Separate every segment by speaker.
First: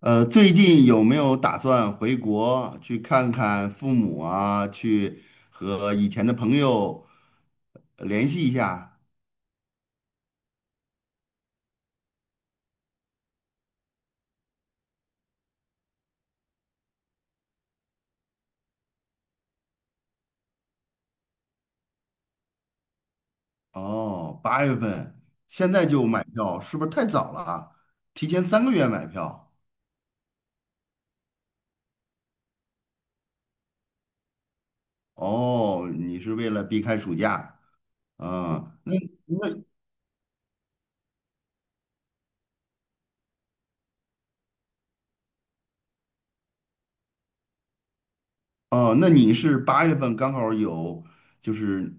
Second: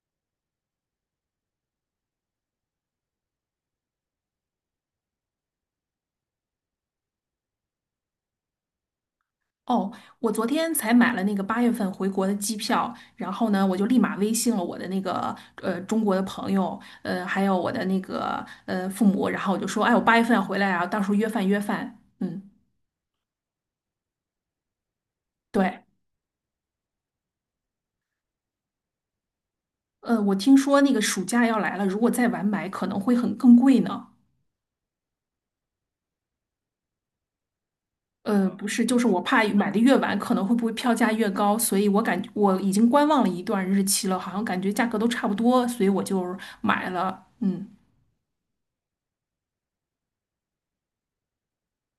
Speaker 1: 最近有没有打算回国去看看父母啊？去和以前的朋友联系一下？
Speaker 2: 哦，我昨天才买了那个八月份回国的机票，然后呢，我就立马微信了我的那个中国的朋友，还有我的那个父母，然后我就说，哎，我八月份要回来啊，到时候约饭约饭。嗯，
Speaker 1: 哦，八月份，现
Speaker 2: 对，
Speaker 1: 在就买票，是不是太早了啊提前3个月买票？
Speaker 2: 我听说那个暑假要来了，如果再晚买可能会很更贵呢。
Speaker 1: 哦，你是为了避开暑假？
Speaker 2: 不
Speaker 1: 嗯，
Speaker 2: 是，
Speaker 1: 那
Speaker 2: 就是我怕
Speaker 1: 那
Speaker 2: 买的越晚，可能会不会票价越高，所以我已经观望了一段日期了，好像感觉价格都差不多，所以我就买了。嗯。
Speaker 1: 哦，那你是八月份刚好有，就是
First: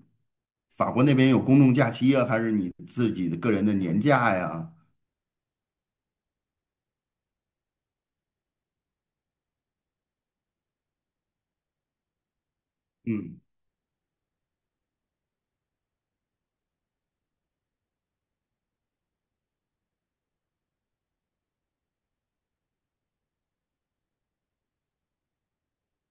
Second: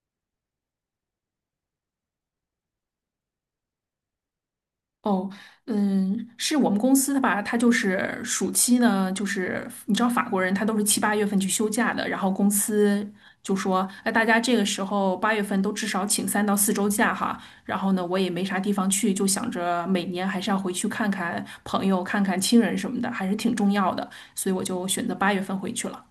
Speaker 1: 法国那边有公众假期啊，还是你自己的个人的年假呀？
Speaker 2: 哦，嗯，是我们公司的吧？他就是暑期呢，就是你知道法国人他都是七八月份去休假的，然后公司
Speaker 1: 嗯。
Speaker 2: 就说，哎，大家这个时候八月份都至少请三到四周假哈。然后呢，我也没啥地方去，就想着每年还是要回去看看朋友、看看亲人什么的，还是挺重要的，所以我就选择八月份回去了。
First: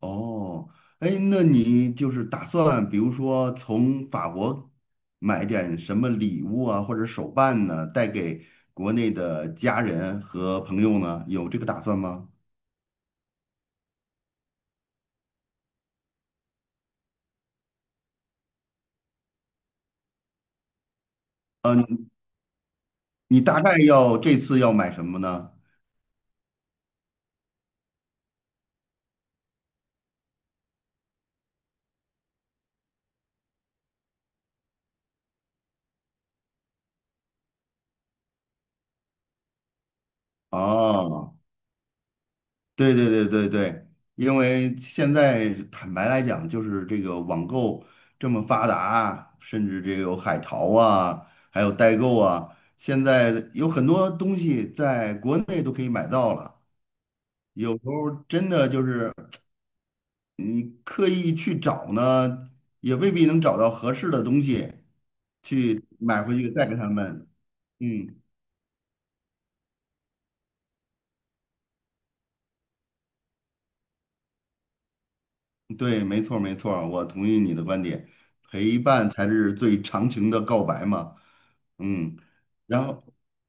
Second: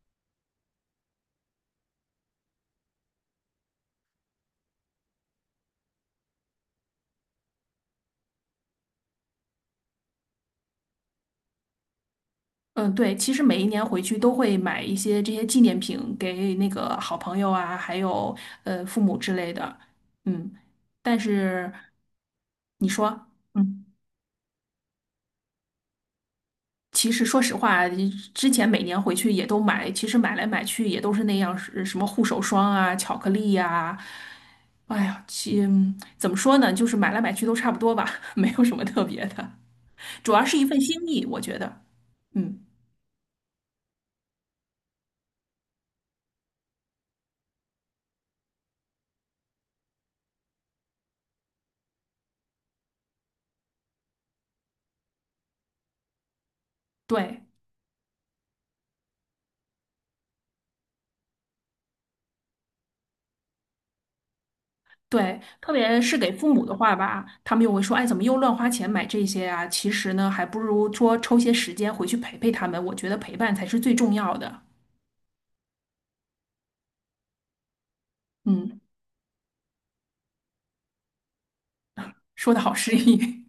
Speaker 1: 哦，哎，那你就是打算，比如说从法国买点什么礼物啊，或者手办呢，带给国内的家人和朋友呢？有这个打算吗？
Speaker 2: 嗯，对，其实每一年回去都会买一些这些纪念品给那个好朋友啊，还有父母之类的。嗯，但是
Speaker 1: 呃，
Speaker 2: 你说，
Speaker 1: 你大概
Speaker 2: 嗯，
Speaker 1: 要这次要买什么呢？
Speaker 2: 其实说实话啊，之前每年回去也都买，其实买来买去也都是那样，是什么护手霜啊、巧克力呀、哎呀，怎么说呢，就是买来买去都差不多吧，没有什么特别的，主要是一份心意，
Speaker 1: 哦。
Speaker 2: 我觉得。嗯，
Speaker 1: 对对对对对，因为现在坦白来讲，就是这个网购这么发达，甚至这个有海淘啊，还有代购啊，现在有很多东西在国内都可以买到了。
Speaker 2: 对。
Speaker 1: 有时候真的就是你刻意去找呢，也未必能找到合适的东西
Speaker 2: 对，特
Speaker 1: 去
Speaker 2: 别是
Speaker 1: 买
Speaker 2: 给
Speaker 1: 回去
Speaker 2: 父母
Speaker 1: 带
Speaker 2: 的
Speaker 1: 给他
Speaker 2: 话吧，
Speaker 1: 们。
Speaker 2: 他们又会说：“哎，怎
Speaker 1: 嗯。
Speaker 2: 么又乱花钱买这些啊？”其实呢，还不如说抽些时间回去陪陪他们。我觉得陪伴才是最重要的。
Speaker 1: 对，没错儿没错儿我同意你的观点，陪
Speaker 2: 嗯，
Speaker 1: 伴才是最长情的告白嘛。嗯，
Speaker 2: 说的好
Speaker 1: 然
Speaker 2: 诗
Speaker 1: 后
Speaker 2: 意。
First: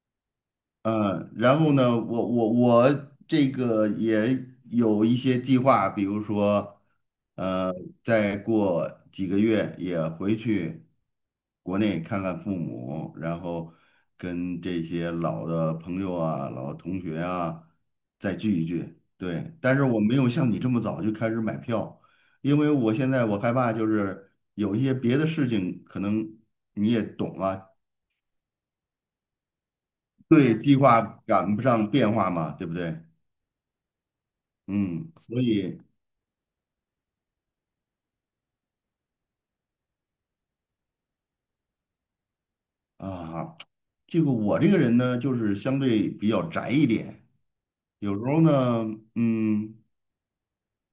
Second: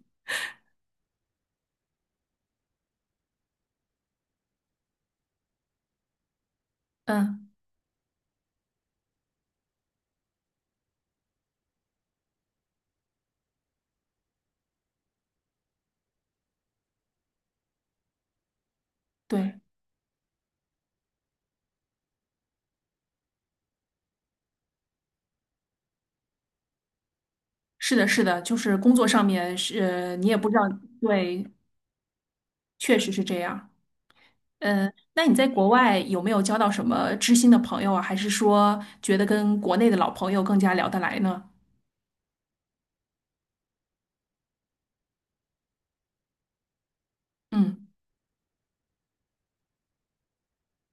Speaker 1: 然后呢，我这个也有一些计划，比如说，
Speaker 2: 嗯，
Speaker 1: 呃，再过几个月也回去国内看看父母，然后跟这些老的朋友啊、老同学啊再聚一聚。对，
Speaker 2: 对，
Speaker 1: 但是我没有像你这么早就开始买票，因为我现在害怕就是有一些别的事情，可能你也懂啊，
Speaker 2: 是的，是的，就是工作上面是，你也不
Speaker 1: 对，
Speaker 2: 知道，
Speaker 1: 计划
Speaker 2: 对，
Speaker 1: 赶不上变化嘛，对不
Speaker 2: 确
Speaker 1: 对？
Speaker 2: 实是这样。嗯，
Speaker 1: 嗯，
Speaker 2: 那你
Speaker 1: 所
Speaker 2: 在国
Speaker 1: 以
Speaker 2: 外有没有交到什么知心的朋友啊？还是说觉得跟国内的老朋友更加聊得来呢？
Speaker 1: 啊，这个我这个人呢，就是相对比较宅一点，
Speaker 2: 嗯。
Speaker 1: 有时候呢，嗯，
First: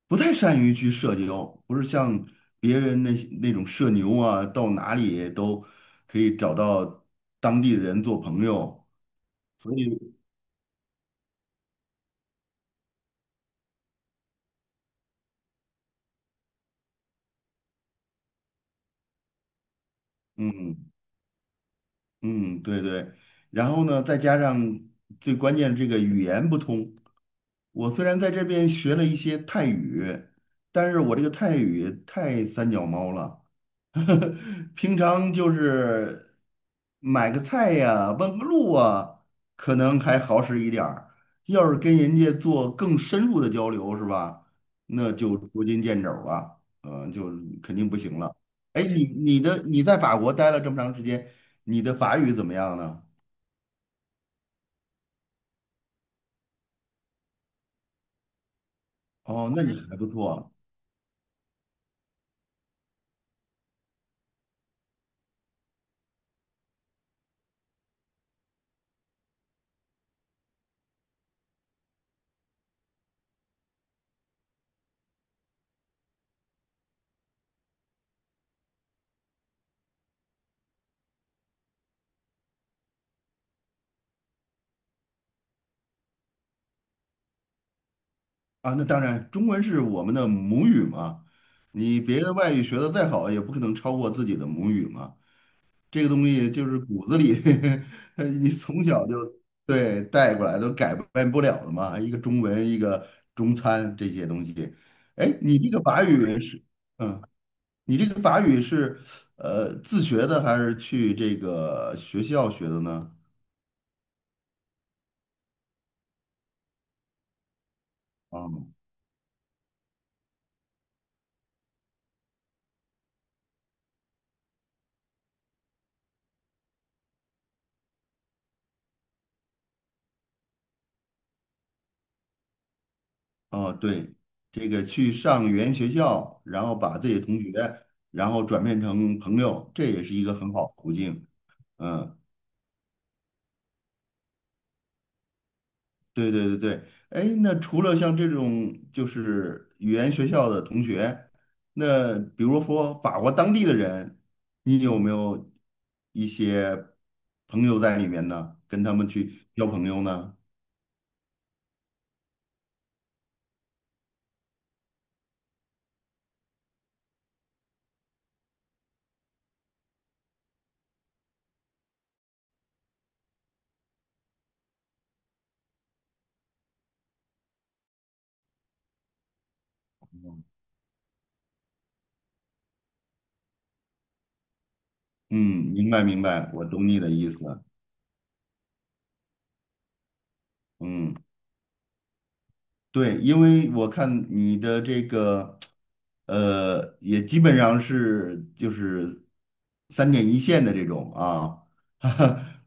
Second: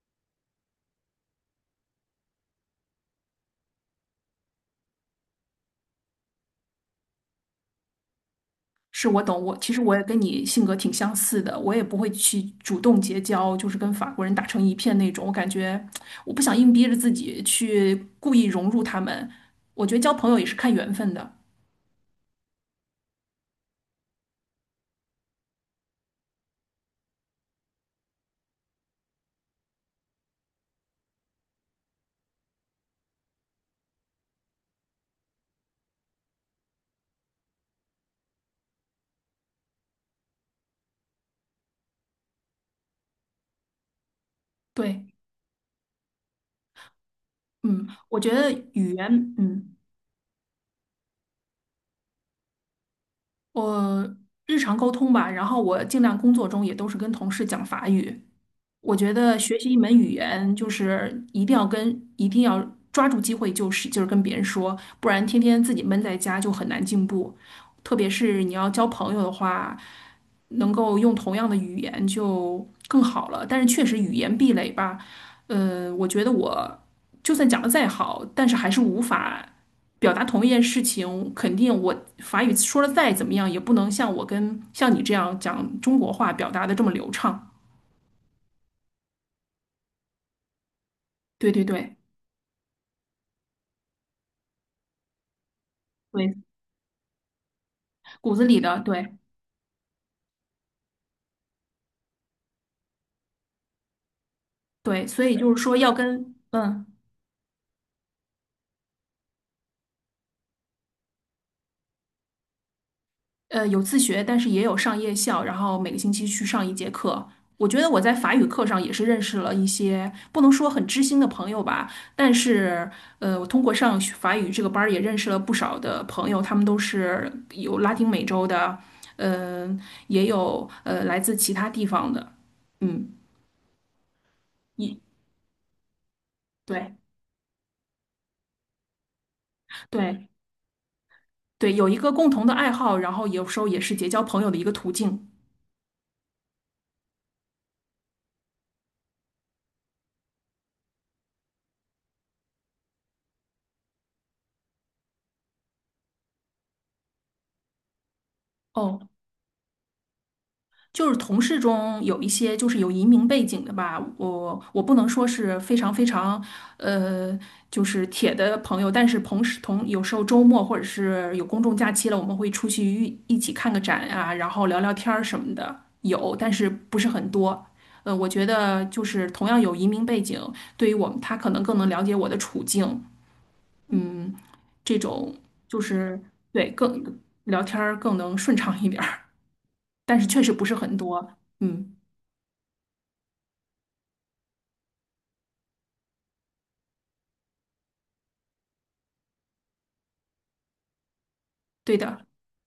Speaker 1: 不太善于去社交，不是像别人那些那种社牛啊，到哪里都可以找到当地人做朋友。
Speaker 2: 是我懂，我其实也跟你性格挺相似的，我也不会去主动结交，就是跟法国人打成一片那种。我感觉我不想硬逼着自己去故意融入他们。我觉得交朋友也是看
Speaker 1: 嗯
Speaker 2: 缘分的。
Speaker 1: 嗯，对对。然后呢，再加上最关键这个语言不通，我虽然在这边学了一些泰语，但是我这个泰语太三脚猫了。平常就是买个菜呀，问个路啊，可能还好使一点儿。要是跟人家做更深入的交流，是吧？那
Speaker 2: 对，
Speaker 1: 就捉襟见肘了，肯
Speaker 2: 嗯，
Speaker 1: 定不行
Speaker 2: 我觉
Speaker 1: 了。
Speaker 2: 得
Speaker 1: 哎，
Speaker 2: 语
Speaker 1: 你
Speaker 2: 言，
Speaker 1: 你的
Speaker 2: 嗯，
Speaker 1: 你在法国待了这么长时间，你的法语怎么样呢？
Speaker 2: 我日常沟通吧，然后我尽量工作中也都是跟同事讲法语，我觉得
Speaker 1: 哦，
Speaker 2: 学
Speaker 1: 那
Speaker 2: 习
Speaker 1: 你
Speaker 2: 一
Speaker 1: 还
Speaker 2: 门
Speaker 1: 不
Speaker 2: 语
Speaker 1: 错
Speaker 2: 言，就是一定要抓住机会，就是跟别人说，不然天天自己闷在家就很难进步。特别是你要交朋友的话，能够用同样的语言就更好了。但是确实语言壁垒吧，我觉得我就算讲的再好，但是还是无法表达同一件事情。肯定我法语说的再怎么样，也不能像我跟像你这样讲中国话表达的这么流畅。
Speaker 1: 啊。那当然，中文是我们的母语嘛，
Speaker 2: 对对对。
Speaker 1: 你别的外语学的再好，也不可能超过自己的母语嘛。这个东
Speaker 2: 对，
Speaker 1: 西就是骨子里，
Speaker 2: 骨子
Speaker 1: 你
Speaker 2: 里的，
Speaker 1: 从小就
Speaker 2: 对
Speaker 1: 对带过来，都改变不了的嘛。一个中文，一个中餐这些东西。
Speaker 2: 对，所
Speaker 1: 哎，
Speaker 2: 以就
Speaker 1: 你
Speaker 2: 是
Speaker 1: 这
Speaker 2: 说
Speaker 1: 个
Speaker 2: 要
Speaker 1: 法
Speaker 2: 跟
Speaker 1: 语是，嗯，你这个法语是，自学的还是去这个学校学的呢？
Speaker 2: 有自学，但是也有上夜校，然后每个星期去上一节课。我觉得我在法语课
Speaker 1: 哦
Speaker 2: 上也是认识了一些不能说很知心的朋友吧，但是我通过上学法语这个班儿也认识了不少的朋友，他们都是有拉丁美洲的，嗯、也有来自其他地方的，嗯，
Speaker 1: 哦，对，这个
Speaker 2: 一
Speaker 1: 去上语言学校，然后把
Speaker 2: 对
Speaker 1: 自己的同学，然后转变成朋友，这也是一
Speaker 2: 对
Speaker 1: 个很好的途径。
Speaker 2: 对，有一个
Speaker 1: 嗯。
Speaker 2: 共同的爱好，然后有时候也是结交朋友的一个途径。
Speaker 1: 对对对对，哎，那除了像这种就是语言学校的同学，那比如说法国当地的人，你有没有一些朋友在里面呢？跟他们
Speaker 2: 哦，
Speaker 1: 去交朋友呢？
Speaker 2: 就是同事中有一些就是有移民背景的吧，我不能说是非常非常呃就是铁的朋友，但是同时同有时候周末或者是有公众假期了，我们会出去一起看个展啊，然后聊聊天儿什么的，有，但是不是很多。我觉得就是同样有移民背景，对于我们他可能更能了解我的处境，这种
Speaker 1: 嗯，
Speaker 2: 就
Speaker 1: 明白
Speaker 2: 是
Speaker 1: 明白，我
Speaker 2: 对
Speaker 1: 懂你
Speaker 2: 更
Speaker 1: 的意思。
Speaker 2: 聊天儿更能顺畅一点儿，但是确实不是很
Speaker 1: 嗯。
Speaker 2: 多，嗯，
Speaker 1: 对，因为我看你的这个，也基本上是就是三点一线的这种啊，
Speaker 2: 对的。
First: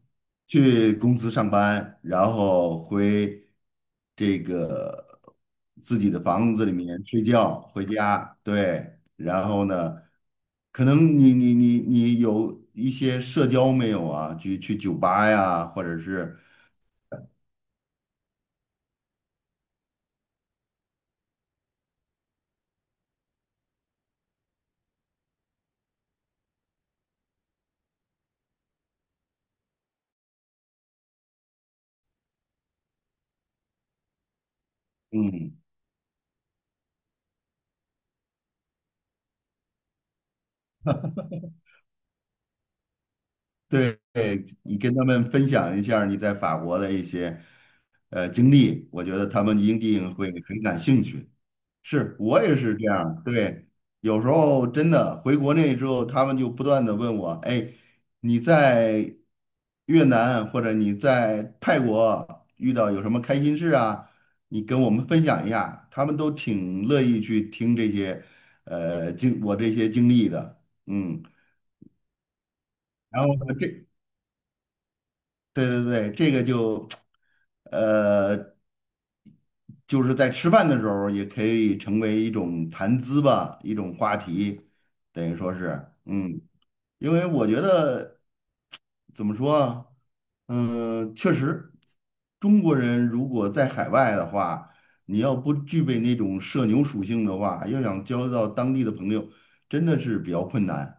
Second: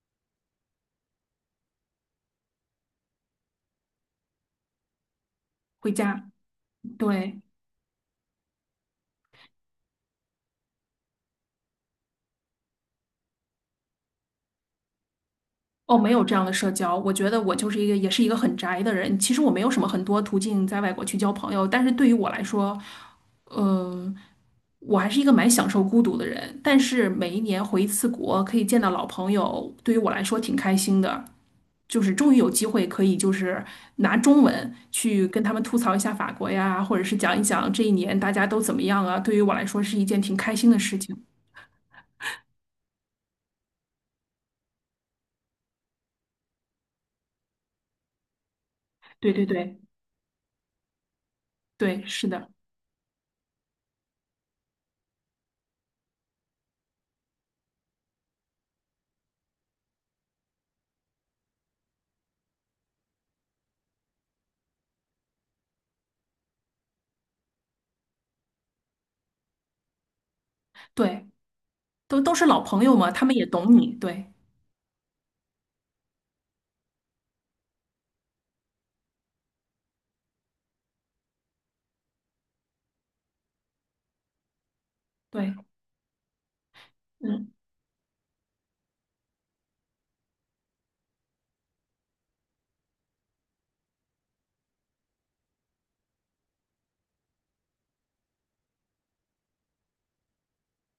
Speaker 1: 去公司上班，然后回这个
Speaker 2: 回
Speaker 1: 自己的
Speaker 2: 家，
Speaker 1: 房子里面睡
Speaker 2: 对，
Speaker 1: 觉，回家，对，然后呢，可能你有一些社交没有啊？去去酒吧呀，或者
Speaker 2: 哦，没有这
Speaker 1: 是。
Speaker 2: 样的社交。我觉得我就是一个，也是一个很宅的人。其实我没有什么很多途径在外国去交朋友，但是对于我来说，呃，我还是一个蛮享受孤独的人。但是每一年回一次国，可以见到老朋友，对于我来说挺开心的。就是终于有机会可以，就是拿中文去跟他
Speaker 1: 嗯。
Speaker 2: 们吐槽一下法国呀，或者是讲一讲这一年大家都怎么样啊。对于我来说是一件挺开心的事情。
Speaker 1: 对，你跟他们分享一下你在法国的一些经历，我觉得
Speaker 2: 对
Speaker 1: 他
Speaker 2: 对
Speaker 1: 们一
Speaker 2: 对
Speaker 1: 定会很感兴趣。
Speaker 2: 对，
Speaker 1: 是
Speaker 2: 是
Speaker 1: 我
Speaker 2: 的，
Speaker 1: 也是这样对，有时候真的回国内之后，他们就不断的问我，哎，你在越南或者你在泰国遇到有什么开心事啊？你跟我们分享一下，他们都挺乐意去听这些呃经我这些经历的，嗯。
Speaker 2: 对。都是老朋友嘛，
Speaker 1: 然
Speaker 2: 他
Speaker 1: 后
Speaker 2: 们也
Speaker 1: 呢这
Speaker 2: 懂你，对
Speaker 1: 对对对，呃，就是在吃饭的时候也可以成为一种谈资吧，一种话题，等于说
Speaker 2: 对，
Speaker 1: 是，嗯，因为我
Speaker 2: 嗯，
Speaker 1: 觉得。怎么说啊？嗯，确实，中国人如果在海外的话，你要不具备那种社牛属性的话，要想交到当地的朋友，真的是比较困难。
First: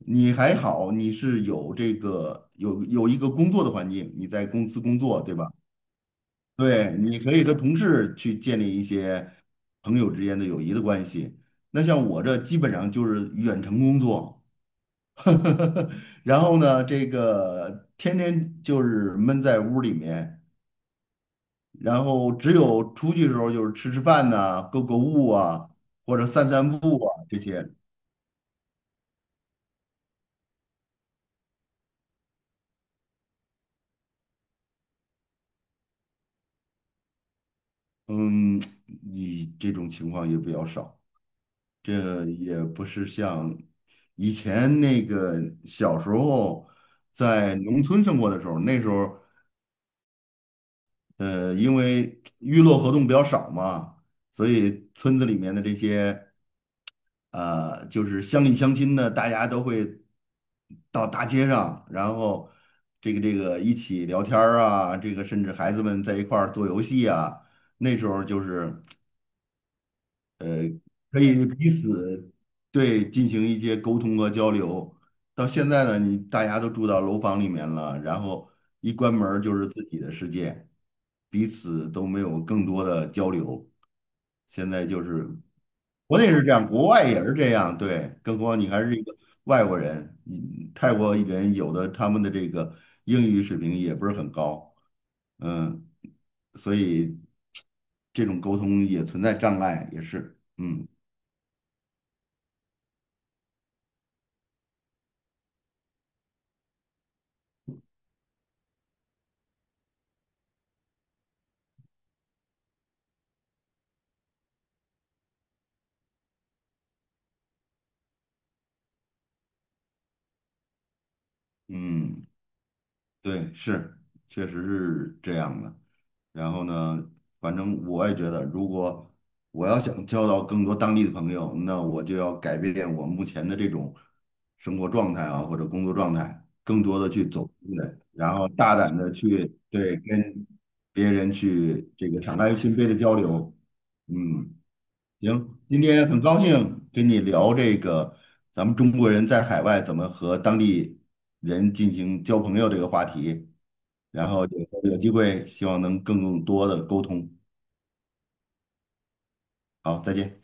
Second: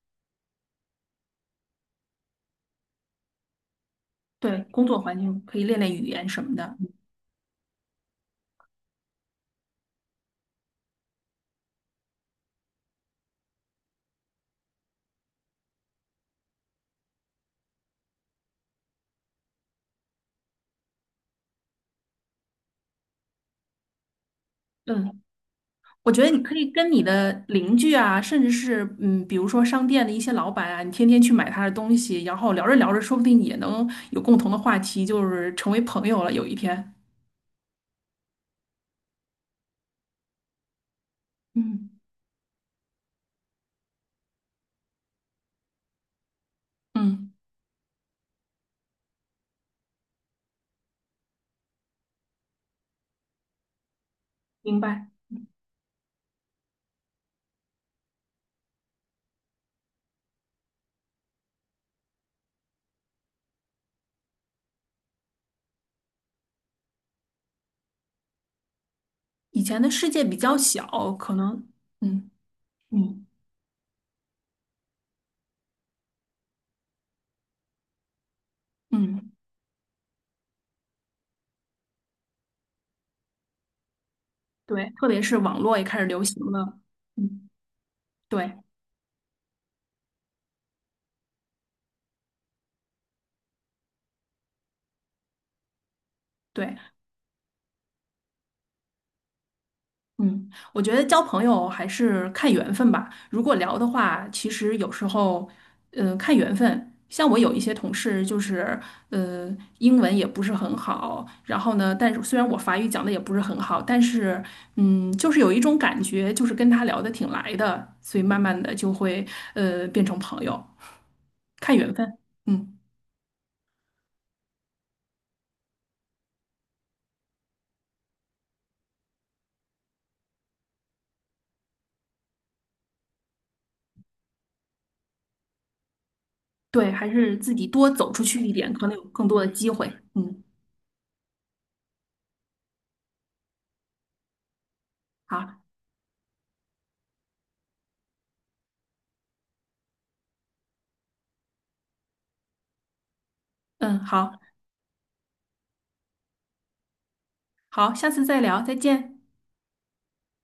Speaker 1: 你还好，你是有有一个工作的环境，你在
Speaker 2: 对，
Speaker 1: 公司
Speaker 2: 工
Speaker 1: 工
Speaker 2: 作环
Speaker 1: 作，对
Speaker 2: 境
Speaker 1: 吧？
Speaker 2: 可以练练语言什么的，
Speaker 1: 对，你可以和同事去建立一些朋友之间的友谊的关系。那像我这基本上就是远程工作。然后呢，这个天天就是闷在屋里面，然后只有出去的时候就是吃吃饭呐、购购
Speaker 2: 嗯，
Speaker 1: 物啊，
Speaker 2: 我
Speaker 1: 或
Speaker 2: 觉
Speaker 1: 者
Speaker 2: 得你
Speaker 1: 散
Speaker 2: 可
Speaker 1: 散
Speaker 2: 以跟你
Speaker 1: 步啊这
Speaker 2: 的
Speaker 1: 些。
Speaker 2: 邻居啊，甚至是嗯，比如说商店的一些老板啊，你天天去买他的东西，然后聊着聊着，说不定也能有共同的话题，就是成为朋友了，有一天，
Speaker 1: 嗯，你这种情况也比较少，
Speaker 2: 嗯
Speaker 1: 这也不是像以前那个小时候
Speaker 2: 嗯，
Speaker 1: 在农村生活的时候，那时候因为娱乐活动比较少嘛，所
Speaker 2: 明
Speaker 1: 以
Speaker 2: 白。
Speaker 1: 村子里面的这些。就是乡里乡亲的，大家都会到大街上，然后一起聊天儿啊，这个甚至孩子们在一块儿做游戏啊，那时候就是
Speaker 2: 以前的世界比较小，
Speaker 1: 可
Speaker 2: 可
Speaker 1: 以
Speaker 2: 能，
Speaker 1: 彼
Speaker 2: 嗯
Speaker 1: 此对
Speaker 2: 嗯
Speaker 1: 进行一些沟通和交流。到现在呢，你大家都住到楼房里面了，然后一关门
Speaker 2: 嗯，
Speaker 1: 儿就是自己的世界，彼此都没有更多的交流。现在
Speaker 2: 对，
Speaker 1: 就
Speaker 2: 特别
Speaker 1: 是
Speaker 2: 是网络也开始
Speaker 1: 国
Speaker 2: 流
Speaker 1: 内是
Speaker 2: 行
Speaker 1: 这样，
Speaker 2: 了，
Speaker 1: 国外也是
Speaker 2: 嗯，
Speaker 1: 这样，对，更何
Speaker 2: 对
Speaker 1: 况你还是一个外国人，你泰国人有的他们的这个英语水平也不是很高，嗯，所
Speaker 2: 对。
Speaker 1: 以这种沟通也存在障碍，也是，
Speaker 2: 嗯，我
Speaker 1: 嗯
Speaker 2: 觉得交朋友还是看缘分吧。如果聊的话，其实有时候，看缘分。像我有一些同事，就是呃，英文也不是很好，然后呢，但是虽然我法语讲的也不是很好，但是嗯，就是有一种感觉，就是跟他聊得挺来的，所以慢慢的就会变成朋友，看缘分。
Speaker 1: 嗯，
Speaker 2: 嗯，
Speaker 1: 对，是，确实是这样的。然后呢，反正我也觉得，如果我要想交到更多当地的朋友，那我就要改变我目前的这种生活状态啊，或者工作状态，更
Speaker 2: 对，
Speaker 1: 多的
Speaker 2: 还
Speaker 1: 去
Speaker 2: 是
Speaker 1: 走出
Speaker 2: 自己多
Speaker 1: 来，
Speaker 2: 走出
Speaker 1: 然
Speaker 2: 去
Speaker 1: 后
Speaker 2: 一点，
Speaker 1: 大
Speaker 2: 可
Speaker 1: 胆
Speaker 2: 能有
Speaker 1: 的
Speaker 2: 更多的
Speaker 1: 去
Speaker 2: 机会。
Speaker 1: 对
Speaker 2: 嗯，
Speaker 1: 跟别人去这个敞开心扉的交流。嗯，行，
Speaker 2: 好，
Speaker 1: 今天很高兴跟你聊这个咱们中国人在海外怎么和当地人进行交朋友这个话题。
Speaker 2: 嗯，
Speaker 1: 然
Speaker 2: 好，
Speaker 1: 后有机会希望能更多的沟通。
Speaker 2: 好，下次再聊，再见。
Speaker 1: 好，再见。